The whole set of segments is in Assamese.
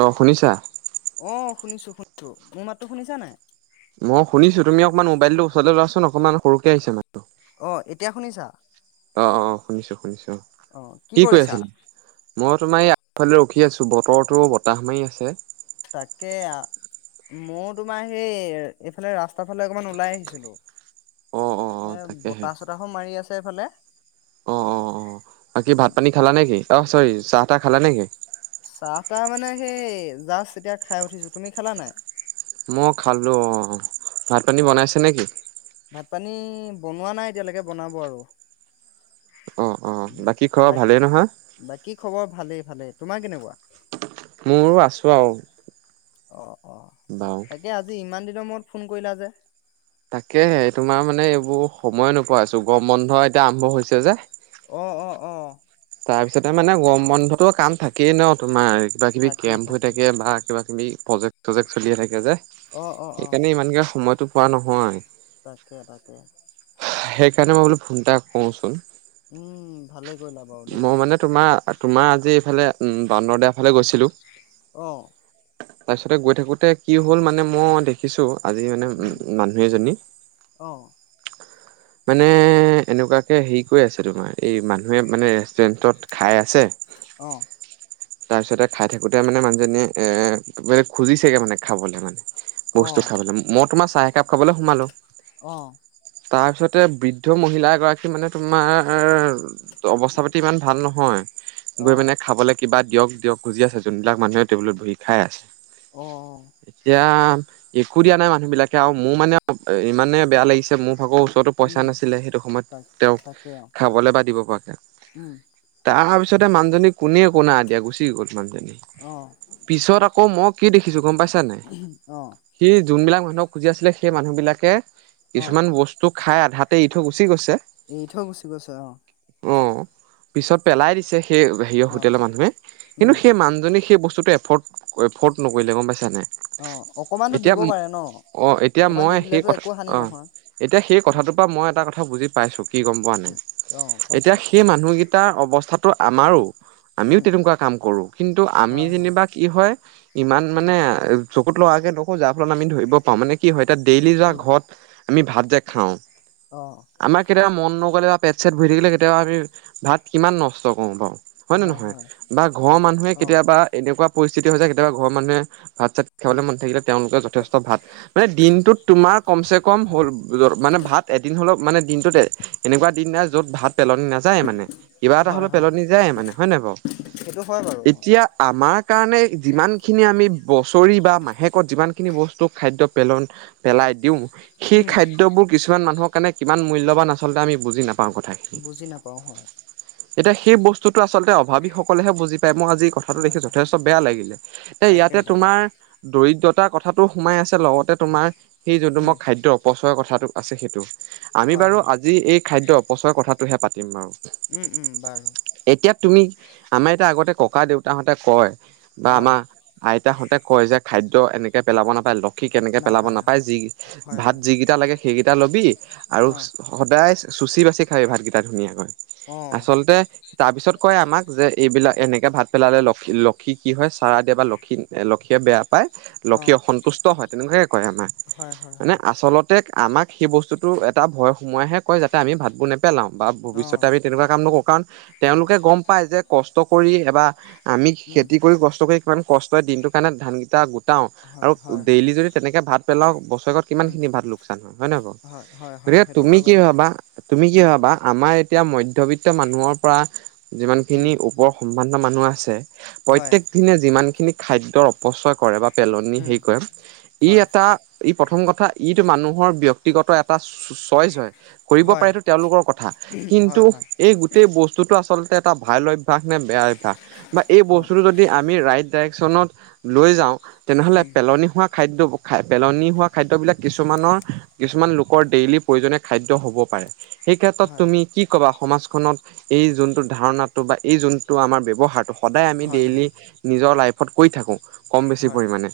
অ', শুনিছা? অ', শুনিছো, শুনিছো, মোৰ মাতো শুনিছা নাই? মই শুনিছো, তুমি অকমান মোবাইলটো ওচলৈ লোৱাচ অকমান সৰুকে আহি মটো অ', এতিয়া শুনিছা? অ', অ', অ', শুনিছো, শুনিছো, অ', কি কৰি কৰিছা? আছিলা? মই তোমাৰ এই আগফালে ৰখি আছো, বতৰৰতো বতাহ মাৰি আছে তাকে, মই তোমাৰ সেই, এইফালে ৰাস্তাৰ ফালে অকমান ওলাই আহিছিলো অ অ অ এ, তাকেহে বতাহ চতাহাহো মাৰি আছে এইফালে অ, অ, কি ভাত পানী খালা নেকি অ চৰি চাহ তাহ খালা নেকি? চাহ তাহ মানে সেই জাষ্ট এতিয়া খাই উঠিছোঁ, তুমি খালা নাই? মই, খালো অ', ভাত পানী অ', বনাইছে নেকি ভাত পানী বনোৱা নাই এতিয়ালৈকে, বনাব আৰু অ অ', বাকী খবৰ বাক ভালেই নহয়? বাকী, খবৰ ভালেই ভালেই তোমাৰ কেনেকুৱা মোৰো আছো আৰু বাৰু এ, আজি ইমান দিনৰ মূৰত ফোন কৰিলা যে তাকে, তোমাৰ মানে এইবোৰ সময় নোপোৱা আছো গম বন্ধ এতিয়া আৰম্ভ হৈছে যে অ', অ', - তাৰপিছতে, মানে গৰম বন্ধতো কাম থাকেই ন তোমাৰ কিবা কিবি থাকেই কেম্প হৈ থাকেই থাকে, বা কিবা কিবি প্ৰজেক্ট চজেক্ট চলিয়ে থাকে যে অ', অ', অ', সেইকাৰণে ইমানকে সময়তটো পোৱা নহয় তাকে, তাকে, সেইকাৰণে, মই বোলো ফোন এটা কওঁচোন উম, ভালে কৰিলা বাৰু দেই মানে তোমাৰ, তোমাৰ আজি এইফালে উম ব্দৰদেিয় ফালে গৈছিলো অ তাৰপিছতে গৈ থাকোতে, কি হল মানে মই দে দেখিছো, আজি মানে উম উ মানুহ এজনী অ মানে, এনেকুৱাকে হেৰি কৰি আছে তোমাৰ এই মানুহে মানে ৰেষ্টুৰেণ্টত খাই আছে অ', তাৰপিছতে, খাই থাকোতে মানে মানুহজনীয়ে এ বেলে খুজিছেগে মানে খাবলে মানে অ বস্তু খাবলৈ, মই তোমাৰ চাহ একাপ খাবলৈ সোমালো অ', তাৰপিছতে, বৃদ্ধ মহিলা এ গৰাকী মানে তোমাৰ অৱস্থা পাতি ইমান ভাল নহয়, অ গৈ পাননে খাবলৈ কিবা, দিয়ক দিয়ক গুজি আছে যোনবিলাক মানুহে টেবুলত বহি খাই আছে অ এতিয়া একো দিয়া নাই, মানুহ বিলাকে আৰু মোৰ মানে ইমানে বেয়া লাগিছে মোৰ ভা ত'তো পইচা উম নাছিলে, সেইটো সময়ত তাক তেওঁক তাকে অ খাবলৈ বা দিব প উম, তাৰপিছতে মানুহজনী কোনে কোনা এ দিয়া গুচি গ'ল মানুহজনী অ', পিছত আকৌ, মই কি দেখিছো গম পাইছানে অ সি যোনবিলাক মানুহক খুজি আছিলে সেই মানুহ বিিলাকে অ কিছুমান বস্তু তোৰ খাই আধাতে এৰি থৈ গুচি গৈছে। এৰি থৈ গুচি গৈছে অ। উম, পিছত পেলাই দিছে সেই হেৰিঅ অ হোটেলৰ মানুহে কিন্তু উম সেই মানুহজনী সেই বস্তুটো এফৰ্ড এফৰ্দ নকৰিলে গম পাইছা নাই? অ অকমানতো এতিয়া দিব ম পাৰে ন অ এতিয়া অকমান দি মই সেই দিলেতো কথা একো হানি অ নহয় এতিয়া সেই উম কথাটোৰ পৰা মই এটা কথা বুজি পাইছো কি গম পোৱা নাই? উম অ এতিয়া কোৱাচোন সেই মানুহগিটাৰ অৱস্থাটো আমাৰো আমিও উম তেনেকুৱা কাম কৰো কিন্তু আমি হয় হয় যেনিবা কি হয় ইমান উম মানে চকুত লগাকে দেখো যাৰ ফলত আমি ধৰিব পাওঁ মানে কি হয় এতিয়া ডেইলি যোৱা উম ঘৰত আমি ভাত যে খাওঁ অ। আমাৰ কেতিয়াবা মন নগ'লে বা পেট-চেট ভৰি থাকিলে কেতিয়াবা আমি ভাত কিমান নষ্ট কৰো বাও। হয় নে নহয় বা ঘৰৰ সেই মানুহে অ কেতিয়াবা এনেকুৱা পৰিস্থিতি হৈ যায় কেতিয়াবা ঘৰৰ মানুহে ভাত-চাত উম খাবলে মন নাথাকিলে তেওঁলোকে যথেষ্ট ভাত মানে দিনটোত তোমাৰ কমচে কম হ মানে ভাত এদিন হ'লেও মানে দিনটোত এনেকুৱা দিন নাই য'ত ভাত পেলনি নাযায় মানে কিবা এটা হয় হ'লেও হয় পেলনি যায় মানে হয়ে নাই বাৰু? সেইটো হয় বাৰু এ এতিয়া আমাৰ কাৰণে যিমানখিনি আমি বছৰি বা মাহেকত যিমানখিনি বস্তু খাদ্য পেলন পেলাই দিও সেই উম খাদ্যবোৰ কিছুমান মানুহৰ কাৰণে কিমান মূল্যৱান আচলতে আমি বুজি নাপাও কথা বুজি নাপাও হয়। এতিয়া সেই বস্তুটো আচলতে অভাৱীসকলেহে বুজি পায় মই আজি কথা কথাটো হয় দেখি হয় যথেষ্ট বেয়া লাগিলে। এ তাকে ইয়াতে তাকে তোমাৰ দৰিদ্ৰতাৰ কথাটোও সোমাই আছে লগতে তোমাৰ সেই যোনটো উম মই খাদ্য অপচয়ৰ কথাটো আছে সেইটো আমি হয় বাৰু হয় আজি এই খাদ্য অপচয়ৰ কথাটোহে পাতিম বাৰু। উম উম বাৰু এতিয়া তুমি আমাৰ এতিয়া আগতে ককা-দেউতাহঁতে কয় বা অঁ আমাৰ আইতাহঁতে কয় যে খাদ্য এনেকে পেলাব নাপায় ল লক্ষীক এনেকে পেলাব নাপায় যি হয় ভাত হয় যিগিটা লাগে সেইগিটা ল'বি আৰু অঁ সদায় চুচি বাচি খাবি ভাতগিটা ধুনীয়াকৈ অঁ আচলতে তাৰপিছত কয় আমাক যে এইবিলাক এনেকে ভাত পেলালে লক্ষী লক্ষী কি হয় চাৰা দিয়ে বা লক্ষী লক্ষীয়ে বেয়া পায় লক্ষী অঁ অসন্তুষ্ট হয় তেনেকুৱাকে কয় আমাক হয় হয় মানে হয় আচলত তে আমাক সেই বস্তুটো এটা ভয় সোমোৱাইহে কয় যাতে আমি ভাতবোৰ নেপেলাওঁ বা অঁ ভৱিষ্যতে আমি তেনেকুৱা কাম নকৰো কাৰণ হয় তেওঁলোকে গম পায় যে কষ্ট কৰি এবা আমি উম খেতি কৰি কষ্ট কৰি কিমান কষ্টৰে দিনটোৰ কাৰণে ধানগিটা গো টাও হয় আৰু হয় হয় ডেইলি যদি তেনেকে ভাত পেলাওঁ বছেৰেকত উম কিমানখিনি ভাত লোকচান হয় হয়নে বাও? হয় হয় হয় গতিকে সেইটো তুমি হয় কি বাৰু ভবা তুমি কি উম ভবা আমাৰ এতিয়া মধ্যবিত্ত মানুহৰ পৰা যিমানখিনি উম ওপৰ সম্ভ্ৰান্ত মানুহ আছে হয় প্ৰত্যেক দিনে যিমানখিনি খাদ্যৰ অপচয় কৰে বা পেলনি উম হেৰি কৰে ই হয় এটা ই প্ৰথম কথা ইটো মানুহৰ ব্যক্তিগত এটা এটা চইচ হয় কৰিব হয় পাৰেটো তেওঁলোকৰ কথা কিন্তু হয় হয় এই গোটেই বস্তুটো আচলতে এটা ভাল অভ্যাস নে বেয়া অভ্যাস বা এই অঁ বস্তুটো যদি যদি আমি ৰাইট ডাইৰেকশ্বনত লৈ যাওঁ তেনেহ'লে উম পেলনি হোৱা খাদ্য খা পেলনি হোৱা খাদ্যবিলাক কিছুমানৰ কিছুমান লোকৰ ডেইলি প্ৰয়োজনীয় খাদ্য হ'ব পাৰে। সেইকাৰণে হয় তুমি কি ক'বা সমাজখনত এই যোনটো ধাৰণাটো বা এই যোনটো আমাৰ ব্যৱহাৰটো? সদায় আমি হয় ডেইলি হয় নিজৰ লাইফত কৰি থাকো কম-বেছি হয় পৰিমাণে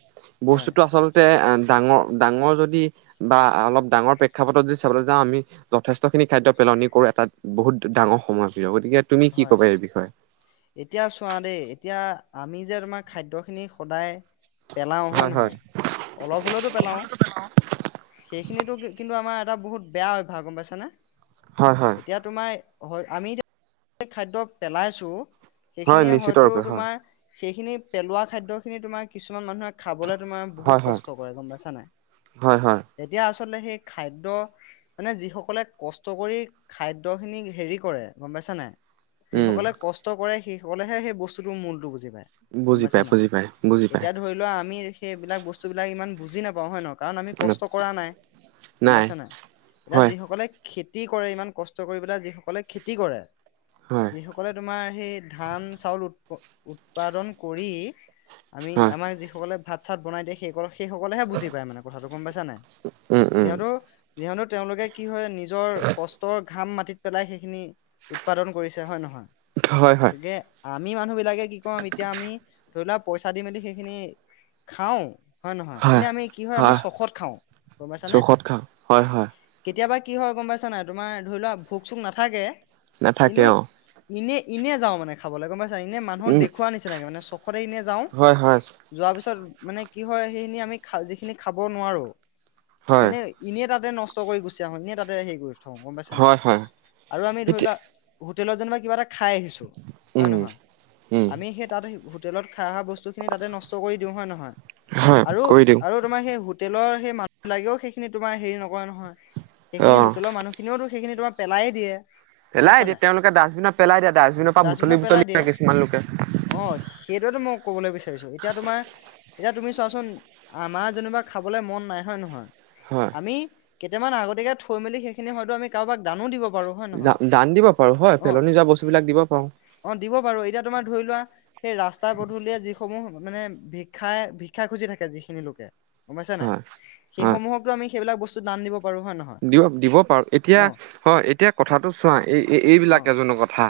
হয় বস্তুটো আচল তে ডাঙৰ ডাঙৰ যদি বা অলপ ডাঙৰ প্ৰেক্ষাপটত যদি চাবলে যাওঁ আমি যথেষ্টখিনি খাদ্য পেলনি কৰোঁ, এটা বহুত ডাঙৰ সমস্যা গতিকে তুমি কি হয় ক'বা এই বিষয়ে? এতিয়া চোৱা দেই এতিয়া আমি যে তোমাৰ খাদ্যখিনি সদায় পেলাওঁ হয় নহয়, অলপ হ'লেতো পেলাওঁ। সেইখিনিতো কিন্তু আমাৰ এটা বহুত বেয়া হয় ভ, গম পাইছানে। হয় হয়। এতিয়া তোমাৰ হয়, আমি এতিয়া খাদ্য পেলাইছোঁ। হয় সেইখিনিয়ে নিশ্চিত হয়তো ৰূপে হয় তোমাৰ সেইখিনি পেলোৱা খাদ্য খিনি তোমাৰ কিছুমান মানুহে। খাব'লে তোমাৰ হয় বহুত হয় কষ্ট কৰে গম হয় হয় পাইছানাই এতিয়া আচলতে সেই খাদ্য। মানে যি সকলে কষ্ট কৰি খাদ্য খিনি হেৰি কৰে, গম পাইছ নাই। উম যিসকলে কষ্ট কৰে সেইসকলেহে সেই বস্তুটোৰ মূলতটো বুজি পায়। গম, বুজি পাই পাইছা বুজি পাই বুজি নাই পাই এতিয়া ধৰি লোৱা আমি সেইবিলাক বস্তু বিলাক ইমান বুজি নাপাও হয় ন। কাৰণ আমি কষ্ট কৰা নাই গম পাইছ নাই, এতিয়া হয় যিসকলে। খেতি কৰে ইমান কষ্ট কৰি পেলাই যি সকলে খেতি কৰে। হয়। য সকলে তোমাৰ সেই ধান চাউল উৎপাদন কৰি। আমি হয় আমাক যিসকলে ভাত চাত বনাই দিয়ে সেইসকল সেই সকলেহে বুজি পায় মানে কথাটো গম পাইছা নাই উম উম যিহেতু যিহেতু তেওঁলোকে কি হয়। নিজৰ কষ্টৰ ঘাম মাটিত পেলাই সেইখিনি উৎপাদন কৰিছে হয় নহয়। হয় হয়। গতিকে আমি মানুহ বিলাকে কি কম এতিয়া আমি। ধৰি লোৱা পইচা দি মেলি সেইখিনি খাওঁ। হয় নহয় এনে আমি কি হয় আমি চখত খাওঁ গমাইছানে। চৌখত খাওঁ হয় হয় কেতিয়াবা কি হয় গম পাইছা নাই তোমাৰ ধৰি লোৱা ভোক চোক নাথাকে নাথাকে কিন্তু অ এনেই। এনে যাওঁ মানে খাবলৈ গম পাইছা এনে মানুক উম দেখওৱা নিচিনাক মানে চখটৈ ই এনে যাওঁ। হয় হয় যোৱাৰ পিছত মানে কি হয় সেইখিনি আমি যিখিনি খাব নোৱাৰো হয় এনেই। এনেই তাতে নষ্ট কৰি গুচি আহো, এনে তাতে হেৰি কৰি থাকো গম পাইছা নাই, হয় হয় আৰু আমি ধৰি এতিয়া লোৱা। হোটেলত যেনিবা কিবা এটা খাই আহিছো হয় উম নহয় উম আমি সেই তাত। হোটেলত খাই অহা বস্তুখিনি তাতে নষ্ট কৰি দিওঁ হয় নহয় হয় আৰু কৰি দিওঁ আৰু। তোমাৰ সেই হোটেলৰ সেই মানুহ লাগেও সেইখি তোমাৰ হেৰি নক নহয় অ সেইখিনি হোটেলৰ মানুহিনি সিনিওো সেইখিনিও টো পেলাই দিয়ে। গম পেলাই পাইছা দিয়ে নাই তেওঁলোকে ডাষ্টবিনত পেলাই দিয়া ডাষ্টবিনৰ পৰা বুটলি ডাষ্টবিনত বুটলি পেলাই দিয়ে লয় কিছুমান লোকে। অ, সেইটোয়েতো মই ক'বলৈ বিচাৰিছো এতিয়া তোমাৰ। এতিয়া তুমি চোৱাচোন আমাৰ যেনোিবা খাবলৈ মন নাই হয় নহয়। হয় আমি কেইটামান আগতিকে থৈ মেলি সেইখিনি হয়তো আমি কাৰোবাক দানো দিব পা দান দিব পাৰো হয়, পেলনি যোৱা বস্তুবিলাক দিব পাৰো। অ, দিব বাৰু এতিয়া তোমাৰ ধৰি লোৱা। সেই ৰাস্তা পধূলিয় যিসমূহ মানে ভিক্ষাই ভিক্ষা খুজি থাকে যিখিনি লোকে। গম পাইছা নে নাই হয় হয় সেইসমূহকো আমি সেইবিলাক বস্তু দান দিব পাৰো হয় নহয় দিব দিব পাৰো, এতিয়া অ' হয় এতিয়া কথাটো চোৱা এই এইবিলাক অ' এজনো কথা।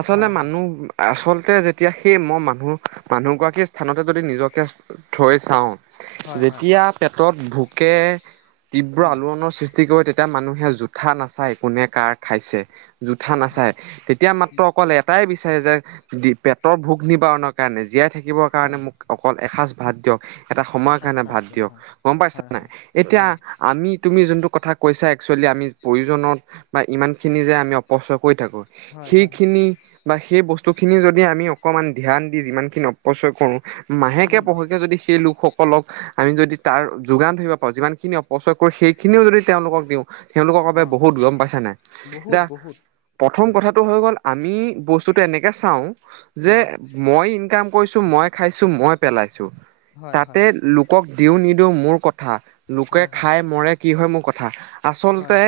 আচলতে হয় হয় মানুহ আচলতে যেতিয়া সেই মই মানুহ মানুহগৰাকীৰ স্থানতে যদি নিজকে থৈ চাওঁ। হয় হয় যেতিয়া পেটত ভোকে তীব্ৰ উম আলোৱনৰ সৃষ্টি ক, তেতিয়া মানুহে জোঠা নাচায় কোনে কাৰ খাইছে। জোঠা হয় হয় নাচায়, তেতিয়া মাত্ৰ উম অকল এটাই। এটাই বিচাৰে যে দি পেটৰ ভোক নিবাৰণৰ কাৰণে জীয়াই থাকিবৰ কাৰণে হয় মোক। অকল এসাঁজ ভাত দিয়ক। এটা সময়ৰ এসাত কাৰণে ভাঁজ ভাত দিয়ক হয় গম পাইছা হয় নাই হয় এতিয়া অ' আমি তুমি যোনটো কথা। কথা কৈছে একচৱেলি আমি প্ৰয়োজনত বা ইমানখিনি যে আমি। কছট কৰি থাকো হয় হয় সেইখিনি। বা সেই বস্তুখিনি যদি আমি অকমান ধ্যান দি যিমানখিনি অপচয় কৰো। মাহেকে উম পহেকে যদি সেই লোকসকলক। আমি যদি তাৰ যোগান ধৰিব পাৰো, যিমানখিনি অপচয় কৰোঁ সেইখিনিও যদি তেওঁলোকক দিওঁ। তেওঁলোকৰ বাবে অ বহুত গ'ম পাইছে নাই, বহুত এতিয়া বহুত প্ৰথম উম কথা টো হয় গ'ল, আমি বস্তুটো এনেকে চাওঁ, যে অ মই ইনকাম কৰিছোঁ মই খাইছো মই পেলাইছো, হয় তাতে হয় লোকক দিওঁ নিদিওঁ মোৰ কথা। লোকে হয় হয় খাই মৰে কি হয় মোৰ কথা। হয় আচলতে,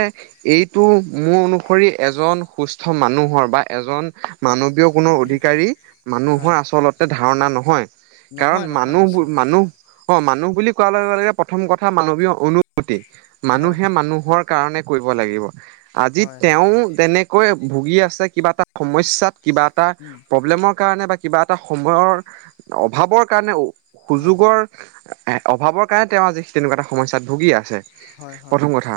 এইটো মোৰ অনুসৰি এজন সুস্থ মানুহৰ বা এজন। হয় মানৱীয় কোনো অধিকাৰী মানুহৰ হয় আচলতে ধাৰণা নহয়। কাৰণ নহয় নহয় মানুহবোৰ নিশ্চয় মানুহ অ' মানুহ বুলি কোৱাৰ লগে লগে প্ৰথম কথা মানৱীয় অনুভূতি হয় মানুহে হয় মানুহৰ। কাৰণে কৰিব লাগিব, আজি হয় হয় তেওঁ তেনেকৈ ভুগি আছে কিবা এটা সমস্যাত। কিবা এটা উম প্ৰব্লেমৰ কাৰণে বা কিবা এটা সময়ৰ অভাৱৰ কাৰণে। হয় সুযোগৰ অভাৱৰ কাৰণে তেওঁ আজি তেনেকুৱা এটা সমস্যয়াটো ভুগি আছে। হয় হয় প্ৰথম কথা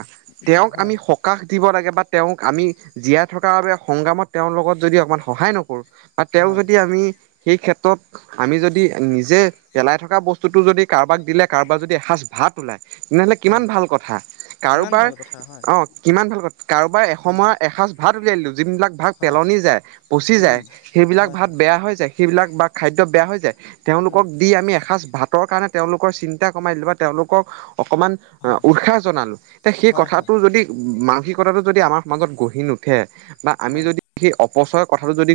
তেওঁক হয় আমি সকাহ দিব লাগে বা তেওঁক আমি জীয়াই থকাৰ বাবে সংগ্ৰামত। তেওঁৰ লগত যদি অকমান সহায় নকৰোঁ বা তেওঁ হয় যদি আমি সেই ক্ষেত্ৰত। আমি যদি নিজে পেলাই থকা বস্তুতটো যদি কাৰোবাক দিলে কাৰোবাক যদি এসাঁজ ভাত। ওলায়, তেনে হ'লে কিমান হয় ভাল কথা কিমান কাৰোবাৰ। ভাল কথা হয় অ' কিমান ভাল ক কাৰোবাৰ উম এসময়ৰ এসাঁজ ভাত উলিয়াই দিলো। যোনবিলাক ভাগ হয় পেলনি যায়। পচি যায়, উম সেইবিলাক হয় ভাত বেয়া। হয় বেয়া হৈ যায় সেই বিলাক খাদ্য বা বেয়া হৈ যায়, তেওঁ উম লোকক দি আমি এখাজ ভাত। কাৰণে তেওঁলোকৰ চিন্তা কমাই দিলোঁ বা তেওঁলোকক অকণমান হয় উৎসাহ। জনালো তে সেই হয় হয় কথাটো যদি মানসিকতাটো যদি আমাৰ মাজত গঢ়ি নুঠে। বা আমি হয় যদি সেই অপচয়ৰ কথাটো যদি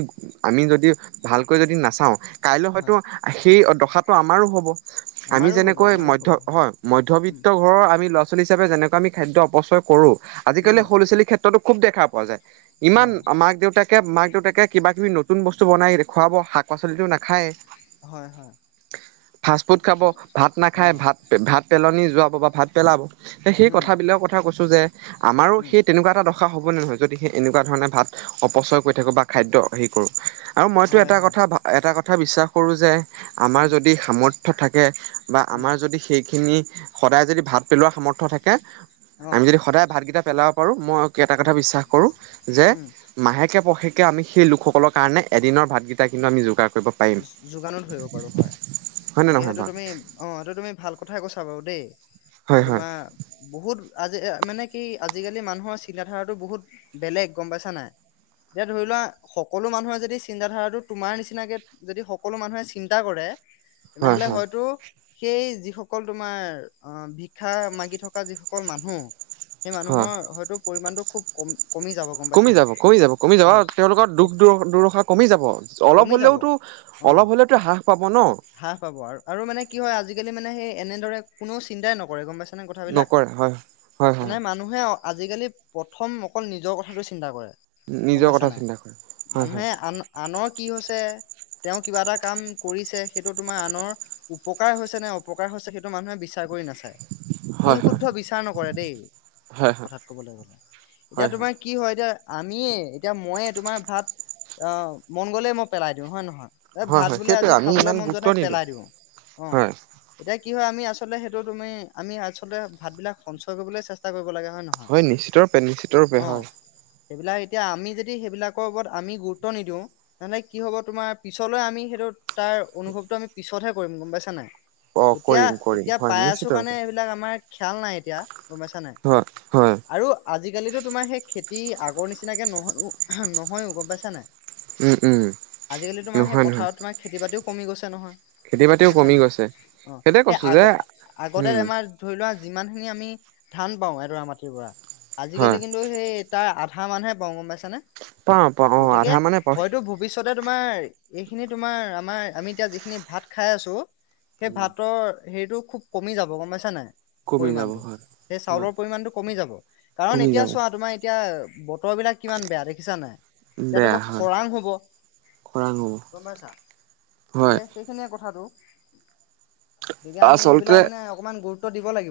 আমি যদি। ভালকৈ যদি নাচাওঁ, কাইলৈ হয়তো হয় সেই দশাটো আমাৰো হ'ব। আমি আমাৰো হ'ব যেনেকৈ আমাৰো মধ্য হ'ব হয় উম মধ্যয়বিত্ত ঘৰৰ আমি ল ল'ৰা ছোৱালী হিচাপে যেনেকা আমি খাদ্য অপচয় কৰো, আজিকালি উম সৰু ল'ৰা ছোৱালীৰ ক্ষেত্ৰতো সুব দেখা পোৱা যায়। অ ইমান মাক দেউতাক কে মাক দেউতাকে কিবা কিবি নতুন বস্তু বনাই খোৱাব শাক পাচলিটো নাখায়। হয় হয় ফাৰ্ষ্ট সি ফুড খাব, সি ভাত অ নাখাই, ভাত, ভাত পেলনি যোৱাব বা ভাত পেলাব তে সেই উম কথাবিলাকৰ কথা কৈছো যে আমাৰো উম সেই তেনেকুৱা এটা দখা ৰ হ'ব নে নহয় যদি সেই এনেকুৱা ধৰণে ভাত অপচয় কৰি থাকোঁ বা খাদ্য হেৰি কৰোঁ। আৰু মইতো হয় এটা হয় কথা এটা কথা বিশ্বাস কৰোঁ যে আমাৰ উম যদি সামৰ্থ্য থাকে। বা উম আমাৰ যদি সেইখিনি সদায় যদি ভাত পেলোৱা সামৰ্থ থাকে। অ আমি যদি সদায় ভাতকেইটা পেলাব পাৰোঁ। মই এটা কথা উম বিশ্বাস কৰোঁ যে উম মাহেকে পশেকে আমি সেই লোকসকলৰ কাৰণে এদিনৰ ভাতকেইটা কিন্তু আমি যোগাৰ কৰোঁ যোগানো ধৰিব পাৰোঁ হয়। হয় নে গতিকে, নহয় সেইটো বাৰু তুমি। অ' এইটো তুমি ভাল কথাই কৈছা বাৰু দেই হয় এই হয় তোমাৰ। বহুত আজি মানে কি আজিকালি মানুহৰ চিল ধাৰাটো বহুত বেলেগ গ'ম পাইছা নাই। এতিয়া ধৰি লোৱা সকলো মানুহৰ যদি চিন্তাধাৰাটো তোমাৰ নিচিনাকে। যদি সকলো মানুহে চিন্তা কৰে, তেনে হয় হ'লে হয় হয়তো। সেই যিসকল তোমাৰ আহ ভিক্ষা মাগি থকা যিসকল মানুহ। সেই হয় মানুহৰ হয়তো পৰিমাণটো খুব কম কমি যাব। গম পাইছা কমি নাই যাব, কমি যাব, কমি যাব। অ তেওঁলোকৰ দুখ দুুৰশা কমি যাব, কমি অলপ যাব হলেওতো। অ অলপ হ'লেওতো হ্ৰাহ পাব ন। হ্ৰাস পাব আৰু মানে কি হয় আজিকালি মানে সেই এনেদৰে কোনো চিন্তাই নকৰে গ'ম পাইছানে। কথাবিলাক নকৰে হয় হয় মানে হয় মান মানুহে আজিকালি প্ৰথম অকল নিজৰ কথাটো চিন্তা কৰে। গ'ম নিজৰ কথা পাইছানে নাই চিন্তা কৰে হয় মানুহে আন আনৰ কি হৈছে, তেওঁ কিবা এটা কাম কৰিছে। সেইটো তোমাৰ আনৰ উপকাৰ হৈছে নে অপকাৰ হৈছে সেইটো মানুহে বিচাৰ কৰি নাচায়। ভুল হয় শুদ্ধ বিচাৰ নকৰে দেই হয় হয় হয় এক কথাত ক'বলৈ গ'লে এতিয়া হয় হয় তোমাৰ। কি হয় এতিয়া আমিয়ে এতিয়া মইয়ে তোমাৰ ভাত। অ' মন গ'লেই মই পেলাই দিওঁ হয়ে নহয় এই হয় ভাত হয় বোলে সেইটোৱে আজি আমি খাবলে ইমান মন যোৱা গুৰুত্ব নাই নিদিওঁ পেলাই দিওঁ, অ'। হয় এতিয়া কি হয় আমি আচলতে সেইটো তুমি আমি আচলতে ভাত বিলাক সঞ্চয় কৰিবলৈ চেষ্টা কৰিব লাগে হয় নহয়। হয় নিশ্চিত ৰূপে নিশ্চিত ৰূপে অ', হয়। সেইবিলাক এতিয়া আমি যদি সেইবিলাকৰ ওপৰত আমি গুৰুত্ব নিদিওঁ নানে কি হ'ব তোমাৰ পিছলৈ আমি সেইটো তাৰ অনুভৱটো আমি পিছতহে কৰিম গম পাইছা নাই। অ এতিয়া কৰিম কৰিম এতিয়া হয় পাই নিশ্চিত আছো কাৰণে ৰূপে এইবিলাক আমাৰ খেয়াল নাই এতিয়া গমাইছা নাই। হয় হয়। আৰু আজিকালিতো তোমাৰ সেই খেতি আগৰ নিচিনাকে নহয়ো-নহয়ো গম পাইছা নাই। উম উম আজিকালি তোমাৰ সেই নহয় নহয় পথাৰত তোমাৰ খেতি বাতিও কমি গৈছে খেতি নহয়। বাতিও গমাইছা কমি গৈছে নাই অ' সেইটোৱে সেই কৈছো যে আগ-আগতে উম আমাৰ ধৰি লোৱা যিমানখিনি আমি ধান পাওঁ এডৰা মাটিৰ পৰা হয় আজিকালি কিন্তু লো হেই তাৰ আধামান হে পাওঁ গম পইচা নে? পাওঁ পাওঁ অ গতিকে আধা মানে পাওঁ হয়তো ভূ ভৱিষ্যতে তোমাৰ এইখিনি তোমাৰ আমাৰ আমি এতিয়া যি খিনি ভাত খাই আছো সেই ভাতৰ হেৰিতটো খুব কমি যাব গম পাইছা নাই। কমি যাব পৰিমাণটো হয়। সেই হয় চাউলৰ পৰিমাণটো কমি যাব। কাৰণ কমি এতিয়া যাব চোৱা তোমাৰ এতিয়া বতৰ বিলাক কিমান বেয়া দেখিছা নাই। ইতিয়াতো বেয়া বা হয় খৰাং হ'ব। খৰাং গম পাইছা হ'ব গতিকে হয়। সেইখিনিয়ে কথাতটো, গতিকে আমি আচলতে সেইবিলাক মানে অকমান গুৰুত্ব দিব লাগিব।